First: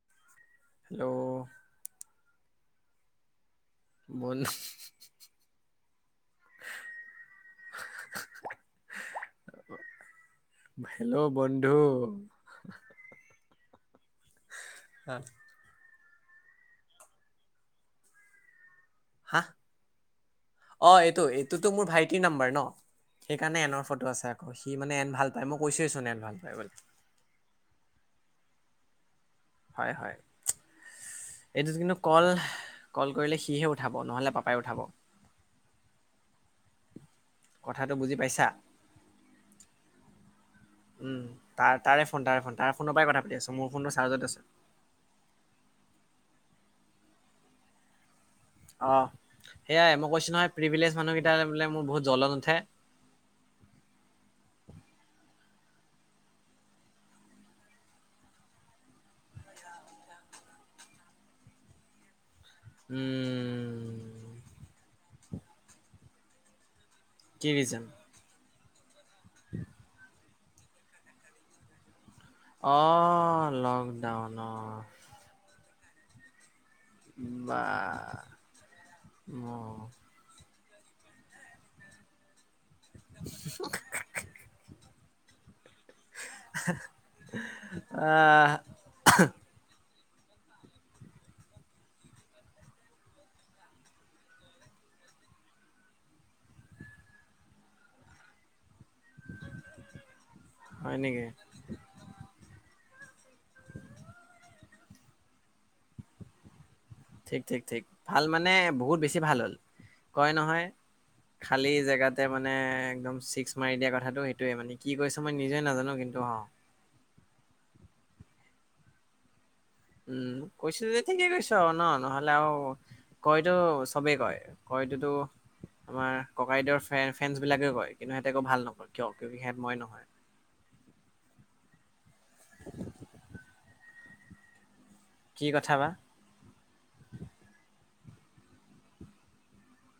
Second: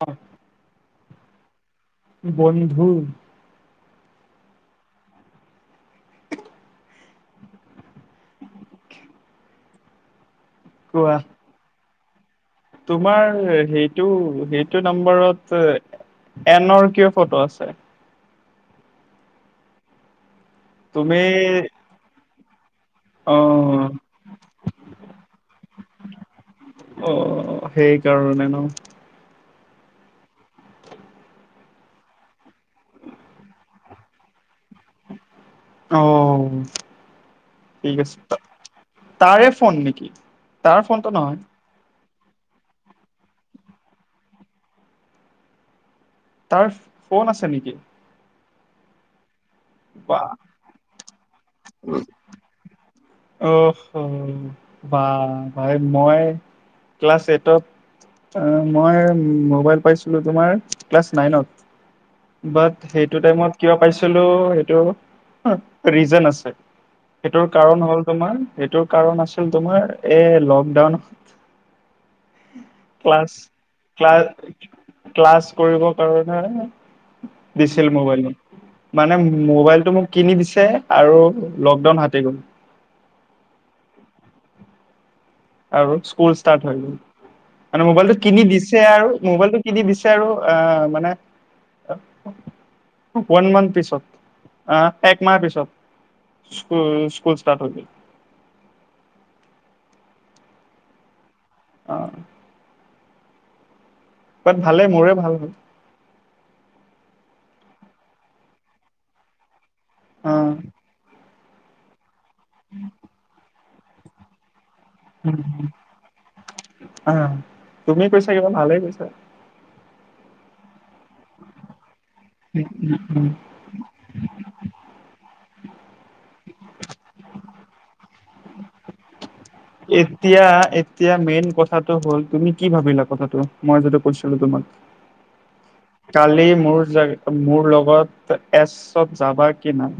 অ। Hello. উম বল। [unintelligible] কোৱা hello বন্ধু। তোমাৰ সেইটো সেইটো হা নম্বৰত। এনৰ কিয় ফটো আছে। হা অ তুমি এইটো এইটোতো মোৰ ভাইটিৰ নাম্বাৰ ন। অ সেইকাৰণে এনৰ ফটো আছে আকৌ সি মানে এন ভাল পায় মই কৈছোৱেইচোন এন ভাল পায় বোলি। অ সেইকাৰণে ন। হয় হয় এইটোত কিন্তু কল কল কৰিলে সিহে উঠাব নহলে পাপ অ কথাটো ঠিক বুজি আছে পাইছা তাৰে ফোন নেকি তাৰ ফোনটো নহয় ফণ্টাই ফণ্টটা ফোনৰ পৰাই কথা পাতি আছো মোৰ ফোনটো চাৰ্জতে আছে তাৰ ফোন আছে নেকি অ সেয়াই মই বা কৈছো নহয় প্ৰিভিলেজ মানুহকেইটটা বোলে মোৰ বহুত জ্বলন উঠে। অ বা ভাই মই ক্লাছ এইটত। মই মোবাইল পাইছিলো তোমাৰ ক্লাছ নাইনত। বাট সেইটো টাইমত কিবা পাইছিলো উম সেইটো ৰিজন আছে। সেইটোৰ কি ৰিজন কাৰণ হ'ল তোমাৰ। সেইটো কাৰণ আছিল তোমাৰ এ লকডাউনত। ক্লাছ অ' ক্লা লকডাউন অ' ক্লাছ কৰিব কাৰণে। বা দিছিল মোবাইল মানে মোবাইলটো মোক কিনি দিছে। আৰু লকডাউন হাতি গ'ল। [unintelligible] আৰু স্কুল মান মবাইলটো কিনি আহ দিছে আৰু মবাইলটো কিনি দি। আৰু আহ মানে। ওৱান মান্থ পিছত আহ একমাহ পিছত। স্ক স্কুল ষ্টাৰ্ট হৈ গল। হয় নেকি। অ। ভালে মোৰে ভাল হয়। ঠিক ঠিক ঠিক ভাল মানে বহুত বেছি ভাল হ'ল অ কয় নহয়। খালি জেগাতে মানে একদম চিক্স মাৰি দিয়া কথাটো সেইটোয়ে মানে। কি কৰিছ মই নিজে নাজানো কিন্তু অ আহ তুমি কৈছা কিবা ভালেই কৈছা উম কৈছে যদি ঠিকেই কৈছ ন নহলে লে আৰু উম উম উম কয়তটো চবেই কয় কয়টোতো আমাৰ ককাইদেউৰ ফ্ৰে ফ্ৰেণ্ডছ বিলাকে কয় কিন্তু সিহঁতে একৌ ভাল নকওঁ কিয় কিয় সিহঁত মই নহয় এতিয়া এতিয়া মেইন কথাটো হল তুমি কি ভাবিলা কথাটো মই যিটো কৈছিলো তোমাক কি কথা বা কালি মোৰ জ মোৰ লগত ত এ চব যাবা কি নাই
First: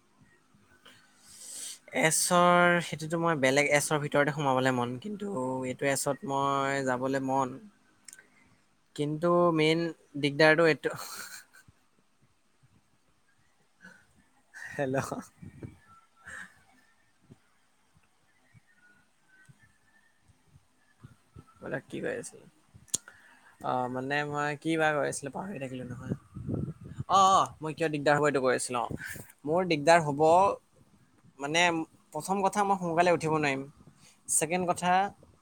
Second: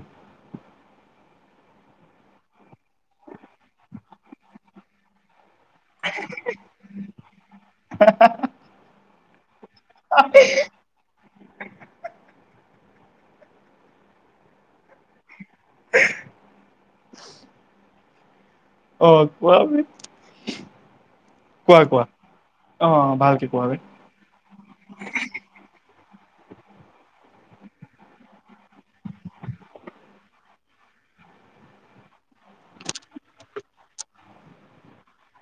এছৰ সেইটোতো মই বেলেগ এছৰ ভিতৰতে সোমাবলে মন কিন্তু এছত মই যাবলৈ মন কিন্তু মেইন দিগদাৰটো এইটো হেল্ল' [unintelligible] অ কোৱা বে কোৱা এইবিলাক কি কোৱা কয় আছিল অ ভালকে কোৱা অ বে মানে মই কি বাৰ কৈ আছিলো পাহৰি থাকিলো নহয় অ অ মই কিয় দিগদাৰ হ'ব এইটো কৈ আছিলো অ মোৰ দিগদাৰ হব মানে প্ৰথম কথা মই সোনকালে উঠিব নোৱাৰিম ছেকেণ্ড কথা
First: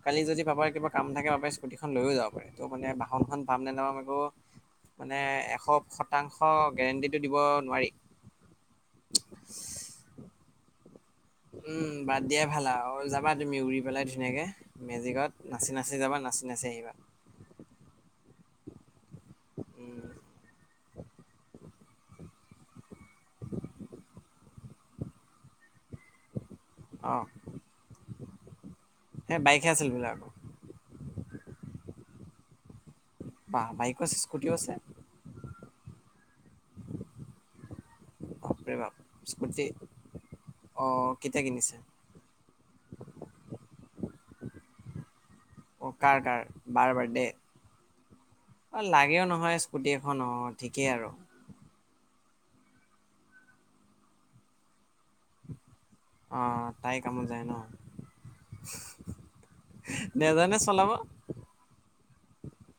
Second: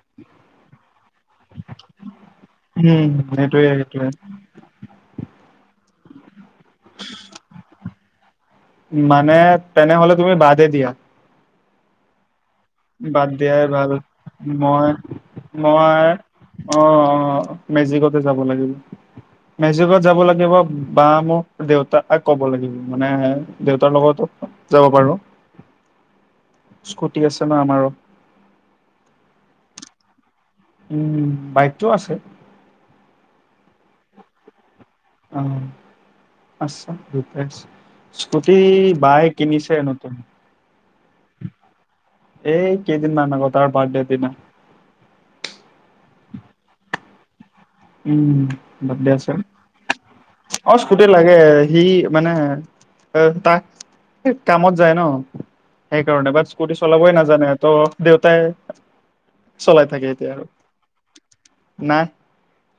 কালি যদি পাপাৰ কিবা কাম থাকে বাবে স্কুটিখন লৈয়ও যাব পাৰে ত' মানে উম বাহনখন পাম সেইটোয়ে নে নাপাম সেইটোয়ে আকৌ মানে এশ স মানে তেনেহলে তুমি বাদে দিয়া উম বাদ দিয়া ভালা বাদ যাবা তুমি দিয়াই উৰি ভাল পেলাই ধুনীয়াকে মই মেজিকত নাচি নাচি মই যাবা নাচি নাচি অ আহিবা অ মেজিকতে যাব লাগিব মেজিকত উম, যাব লাগিব বা মোক দেউতা তাক ক'ব লাগিব মানে দেউতাৰ লগতো যাব পাৰো স্কুটি অ' আছে ন আমাৰো কি আছিল সেইবিলাক উম বাইকটো আছে বা বাইকো আছে স্কুটিও আছে উম আচ্ছা দুয়োটাই আছে, স্কুটি বাপৰে বাপ। বাইক স্কুটি কিনিছে নতুন অ কেতিয়া কিনিছে এই কেইদিনমান আগত তাৰ বাৰ্থডেৰ দিনা অ' কাৰ কাৰ বাৰ বাৰ্থডে উম অ' বাৰ্ডে লাগেও আছে। নহয় স্কুটি এখন অ ঠিকেই স্কুটি আৰু। লাগে। সি মানে তাক কামত যায় ন সেইকাৰণে বাট অ' স্কুটি তাই চলাবই কামত যায় নাজানে ন' ত' দেউতাই চলাই থাকে এতিয়া আৰু নেজানে চলাব। নাই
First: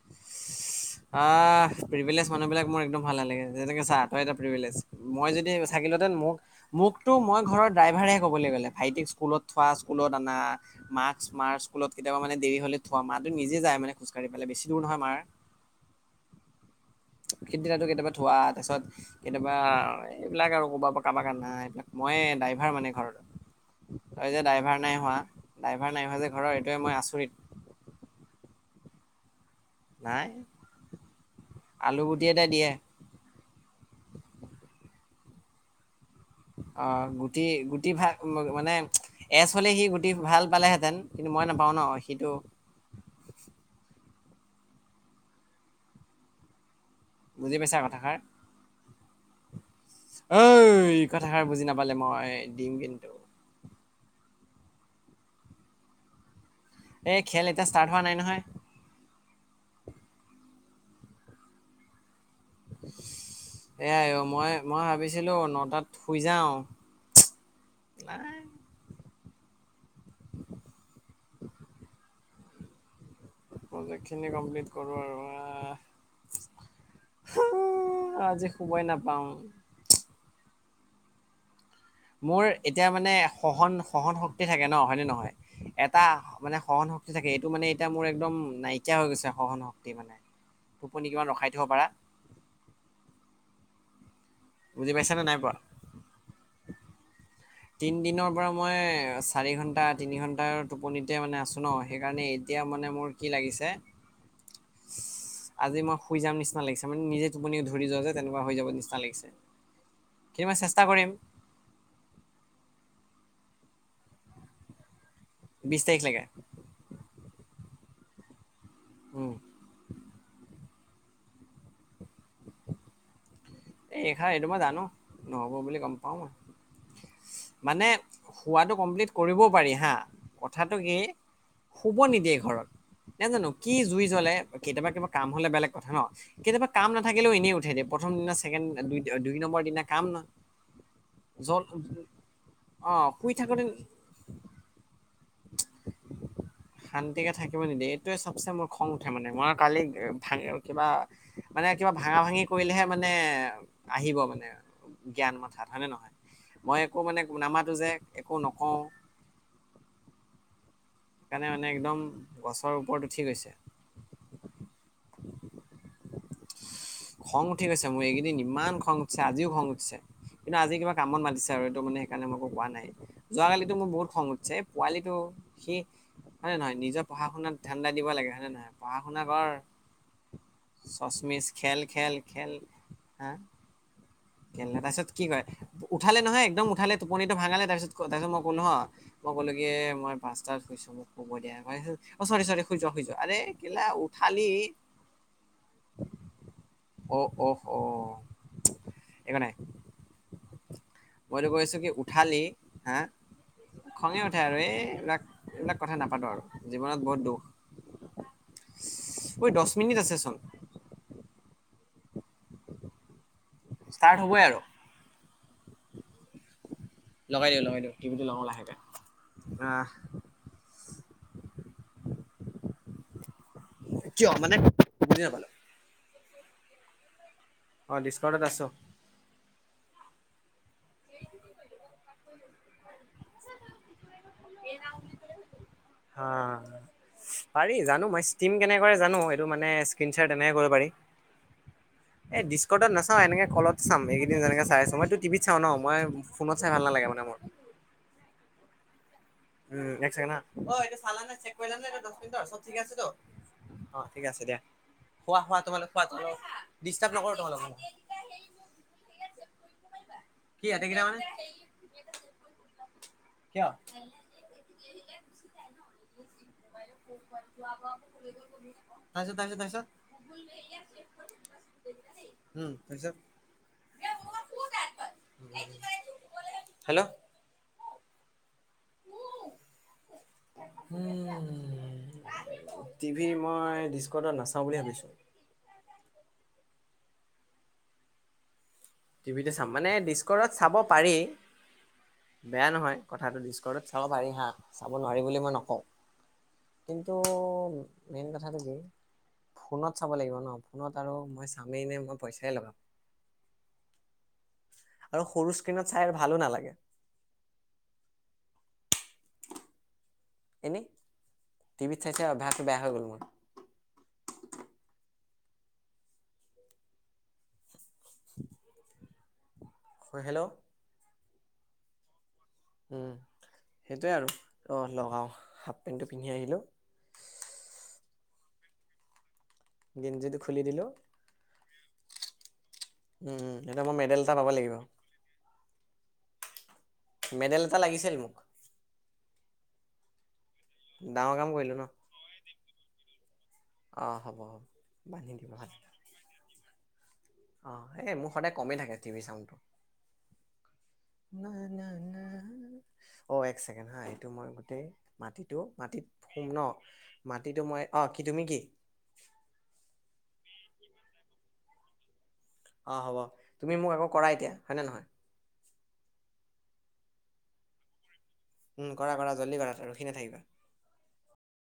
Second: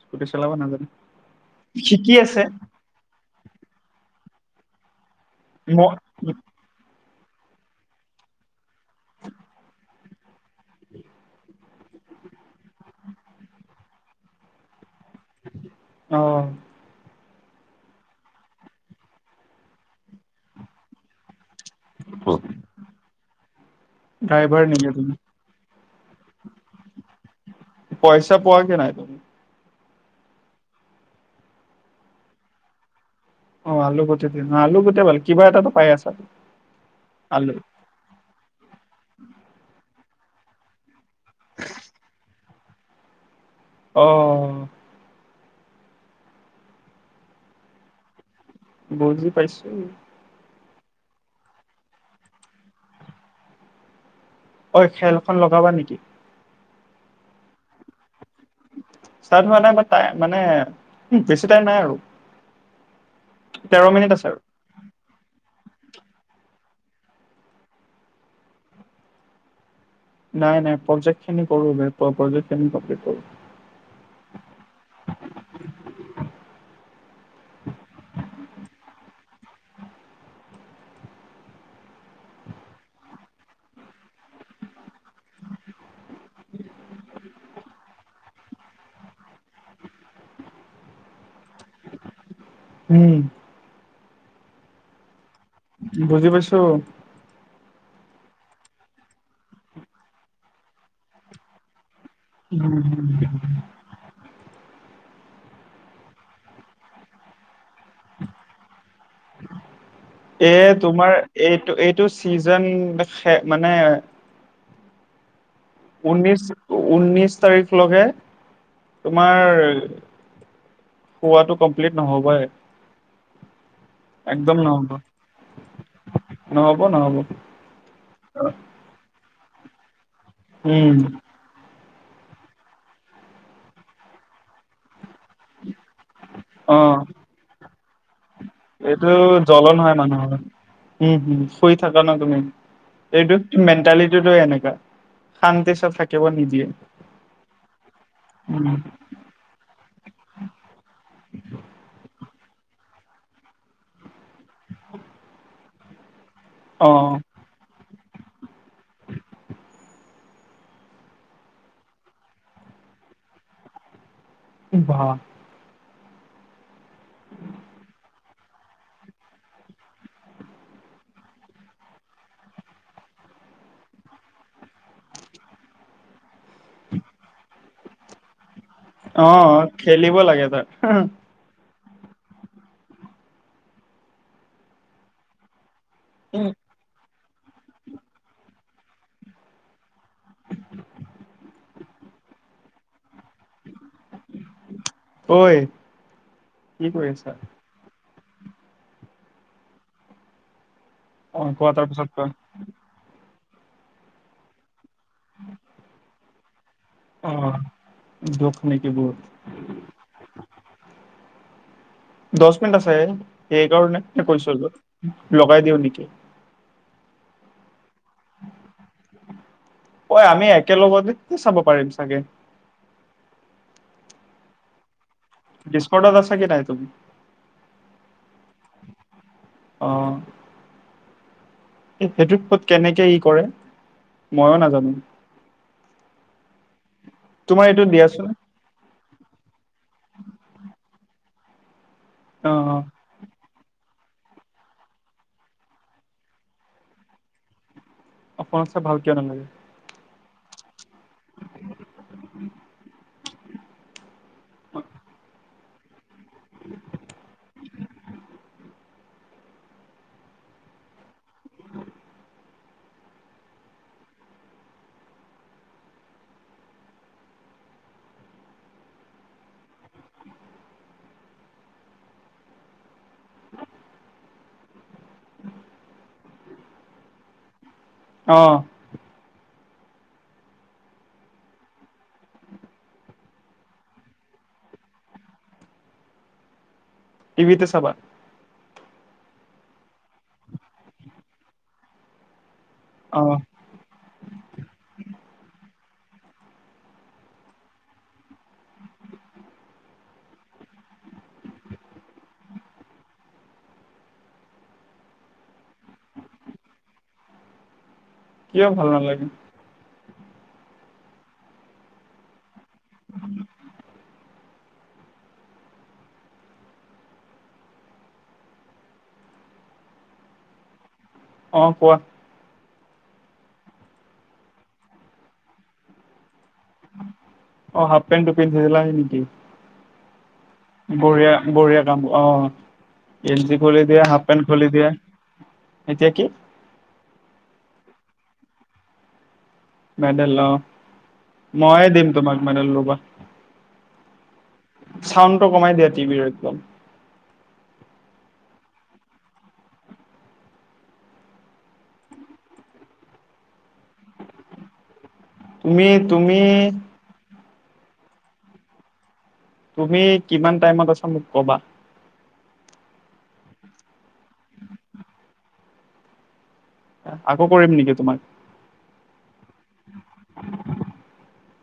স্কুটি চলাব নাজানে আহ শিকি প্ৰিভিলেজ আছে মানুহ বিলাক মোৰ একদম ভাল নালাগে যেনেকে চা তই এটা প্ৰিভিলেজ মই যদি ম চাকিলো হেতেন মোক মোক তো মই ঘৰৰ ড্ৰাইভাৰে ক'বলে গ'লে ভাইটিক স্কুলত থোৱা স্কুলত অনা মাক্স মাৰ স্কুলত কেতিয়াবা মানে দেৰি হ'লে থোৱা মা টো নিজে যায় মানে খোজকাঢ়ি পেলাই বেছি দূৰ ন নহয় মাৰ অহ সিদিনাটো কেতিয়াবা থোৱা তাৰপিছত কেতিয়াবা এইবিলাক আৰু কৰ'বাৰ পৰা কাবাক আনা মই ড্ৰাইভাৰ মানে ঘৰত তই যে ড্ৰাইভাৰ নেকি নাই তুমি হোৱা ড্ৰাইভাৰ নাই হোৱা যে ঘৰৰ এইটোৱে মই আচৰিত পইচা পোৱা কি নাই তুমি নাই আলু গুটি এটা দিয়ে অ আলু গুটি দিয়ে ন আলু গুটিয়ে ভাল কিবা এটাটো পাই আছা অ গুটি আলু গুটি ভাগ মানে এজ হ'লে সি গুটি ভাল পালেহেঁতেন কিন্তু মই নাপাওঁ ন সিটো অহ বুজি পাইছা কথাষাৰ বুজি পাইছোঁ ঐ কথাষাৰ বুজি নাপালে মই দিম কিন্তু ঐ খেলখন লগাবা নিকি এ খেল এতিয়া ষ্টাৰ্ট হোৱা নাই নহয় ষ্টাৰ্ট হোৱা নাই বাট টা মানে বেছি টাইম নাই আৰু তেৰ এয়াই মিনিট অ আছে আৰু মই মই ভাবিছি ছিলো নটাত শুই যাওঁ, উমচ নাই নাই নাই প্ৰজেক্ট খিনি কৰোঁ বে প প্ৰজেক খিনি কমপ্লিত কৰোঁ প্ৰজেকখিনি কমপ্লিট কৰোঁ আৰু আ হোও আজি শুবই নাপাওঁ মোৰ এতিয়া মানে সহন সহন শক্তি থাকে ন হয়নে নহয় এটা মানে সহন শক্তি থাকে এইটো মানে এতিয়া মোৰ একদম নাইকিয়া হৈ গৈছে সহন শক্তি মানে টোপনি কিমান ৰখাই থ'ব পাৰা উম বুজি পাইছা নে নাই পোৱা বুজি পাইছোঁ তিনদিনৰ পৰা মই চাৰি ঘণ্টা তিনি ঘণ্টাৰ টোপনিতে মানে আছোঁ ন সেইকাৰণে এতিয়া মানে মোৰ কি লাগিছে আজি মই শুই যাম নিচিনা লাগিছে মানে নিজে টোপনি ধৰি যোৱা যে তেনেকুৱা হৈ যাব নিচিনা [unintelligible] কিন্তু এ মই চেষ্টা কৰিম তোমাৰ এইটো এইটো চিজ জন মানে [unintelligible] বিশ তাৰিখলৈকে ঊন্নিশ ঊন্নিশ তাৰিখলৈকে উম তোমাৰ খোৱাটো কমপ্লিট নহ'বয়ে। এইষা এইটো মই জানো নহ'ব বুলি গম পাঁও মই। নহব নহব মানে হোৱাটো কমপ্লিট কৰিবও পাৰি হা কথাটো উম কি শুব নিদিয়ে ঘৰত নে জানো কি জুই জ্বলে কেতিয়াবা কেবা কাম হলে বেলেগ কথা ন কেতিয়াবা অ কাম নাাকিলেও এনেই উঠাই দিয়ে প্ৰথম দিনা চে চেকেণ্ড এইটো দুই নম্বৰ জ্বলন দিনা হয় কাম মানুহৰ নহ। উম হম শুই থাকা ন তুমি অ শুই এইটো থাকোতে মেণ্টেলিটিটোৱে এনেকা। শান্তি চব থাকিব নিদিয়ে। শান্তিকে থাকিব নিদিয়ে এইটোৱে চবচে মোৰ উম, খং উঠে মানে মই কালি ভাঙি কিবা মানে কিবা ভাঙা ভাঙি কৰিলেহে মানে আহিব মানে জ্ঞান মাথাত হয়নে নে নহয়। মই অ একো মানে নামাতো যে একো নকওঁ। সেইকাৰণে মানে একদম গছৰ ওপৰত উঠি গৈছে। বাহ। খং উঠি গৈছে মোৰ এইগেদিন ইমান খং উঠিছে আজিও খং উঠিছে। কিন্তু আজি কিবা কামত মাতিছে আৰু এইটো মানে সেইকাৰণে মই কোৱা নাই যোৱাকালিতো মোৰ বহুত খং উঠছে। পোৱালিটো সি [unintelligible] হয় নে নহয় নিজৰ পঢ়া শুনাত ধান্দা দিব লাগে হয় নে নহয়। [unintelligible] অ কৰ অ খেলিব লাগে তাক হে হে। চচমিচ খেল খেল খেল হা খেলে তাপিছত কি কয়। [unintelligible] উঠালে নহয় একদম উঠালে। টোপনী টো ভাঙালে তাৰপিছত তাৰপিছত মই কলো হ মই কলো কি মই পচটাত শুইছো মোক শুব দিয়া। অ চৰি চৰি শুই যোৱা শুই যোৱা আৰে কেলা উঠালি। ঐ [unintelligible] কি কৰি অ আছা অ' অ। একোনাই অ মইতো কোৱা কৈছোঁ তাৰ কি পিছত কোৱা উঠালি হা। খঙে উঠে আৰু এই এইবিলাক এইবিলাক কথা নাপাতো আৰু। জীৱনত বহুত অ দুখ দুখ নেকি বহুত ঐ দশ মিনিট আছে চোন। দশ মিনিট আছে সেইকাৰণে ষ্টাৰ্ট হে হ'বই কৈছো আৰু লগাই দিওঁ নেকি। লগাই দিওঁ লগাই দিওঁ। টিভিটো লগাও লাহেকে আহ ঐ আমি একেলগতে চাব পাৰিম চাগে। কিয় মানে বুজি নাপায়। ডিছকাউণ্টত আছে থাই তোম অঁ ডিছকাউণ্টত আছো। অঁহ। উ হু হু। সেইটোত কত কেনেকে ই কৰে ময়ো নাজানো। হা! তোমাৰ পাৰি এইটো জানো মই দিয়াচোন স্কিম কেনেকে কৰে জানো এইটো মানে স্কিনচেয়াৰ তেনেকে কৰিব পাৰি। এ অ ডিস্কটত নাচাও এনেকে কলত চাম এইকেইদিন যেনেকে চাই আছো মইতো টিভিত চাঁও ন মই ফোনত চাই ভাল নালাগে মানে মোৰ। অপনত চাই ভাল কিয় নালাগে? উম এক চেকেণ্ড হা। অ এটো চালানে নে চেক কৰিলানে এইটো দশ মিনিট চব ঠিক আছে টো। ঠিক আছে দিয়া খোৱা খোৱা তোমালোক খোৱা দিস্টাব নকৰোঁ তোমালোকক। কি এতে কিৰা মানে? কিয়? [inaudible] তাৰপিছত তাৰপিছত তাৰপিছত। [inaudible] উম তাপিছত। [inaudible] হেল্লো' আহ [inaudible] উম টি ভি মই ডিস্কডাত নাচাওঁ বুলি ভাবিছো। টি ভিতে চাবা। টিভিটে চাম মানে ডিস্কৰত চাব পাৰি বেয়া নহয় অ কথাটো ডিস্কৰত চাব পাৰি হা চাব নোৱাৰিম বুলি মই নকওঁ। কিন্তু মেইন কথাটো কি ফোনত চাব লাগিব ন ফোনত আৰু মই চামেই নে মই পইচাই লগাম। আৰু সৰু স্ক্ৰীণত চাই ভালো নালাগে। কিয় ভাল নালাগে। এনেই টিভিত চাই চাই অভ্যাসটো বেয়া হৈ গ'ল মোৰ। [inaudible] হয় হেল্ল অ কোৱা উম সেইটোৱে আৰু অ লগাও হাফ পেণ্টটো পিন্ধি আহিলো। অ হাফ পেণ্টটো পিন্ধিছিলা নেকি? গেঞ্জীটো বঢ়িয়া বঢ়িয়া কাম অ উম, গেঞ্জী এতিয়া খুলি মই দিয়া, মেডেল হাফ এটা পেণ্ট পাব খুলি লাগিব। দিয়া। এতিয়া কি? মেডেল এটা লাগিছিল মোক। মেডেল ল। ডাঙৰ কাম কৰিলোঁ ময়ে ন' দিম তোমাক মেডেল লবা অ' হ'ব হ'ব। বান্ধি চাউণ্ডটো দিব হাত কমাই দিয়া টিভিৰ একদম অ এই মোৰ সদায় কমেই থাকে টিভি চাউণ্ড টো। অ এক চেকেণ্ড হা এইটো মই গোটেই মাটিটো তুমি মাটিত তুমি সোম ন মাটিটো মই অ কি তুমি কি? [unintelligible] তুমি কিমান টাইমত আছা মোক কবা। আহ হ'ব তুমি মোক আকৌ কৰা এতিয়া হয়নে নহয় আকৌ কৰিম নেকি তোমাক? উম কৰা কৰা জল্দি কৰা ৰখি নাথাকিবা।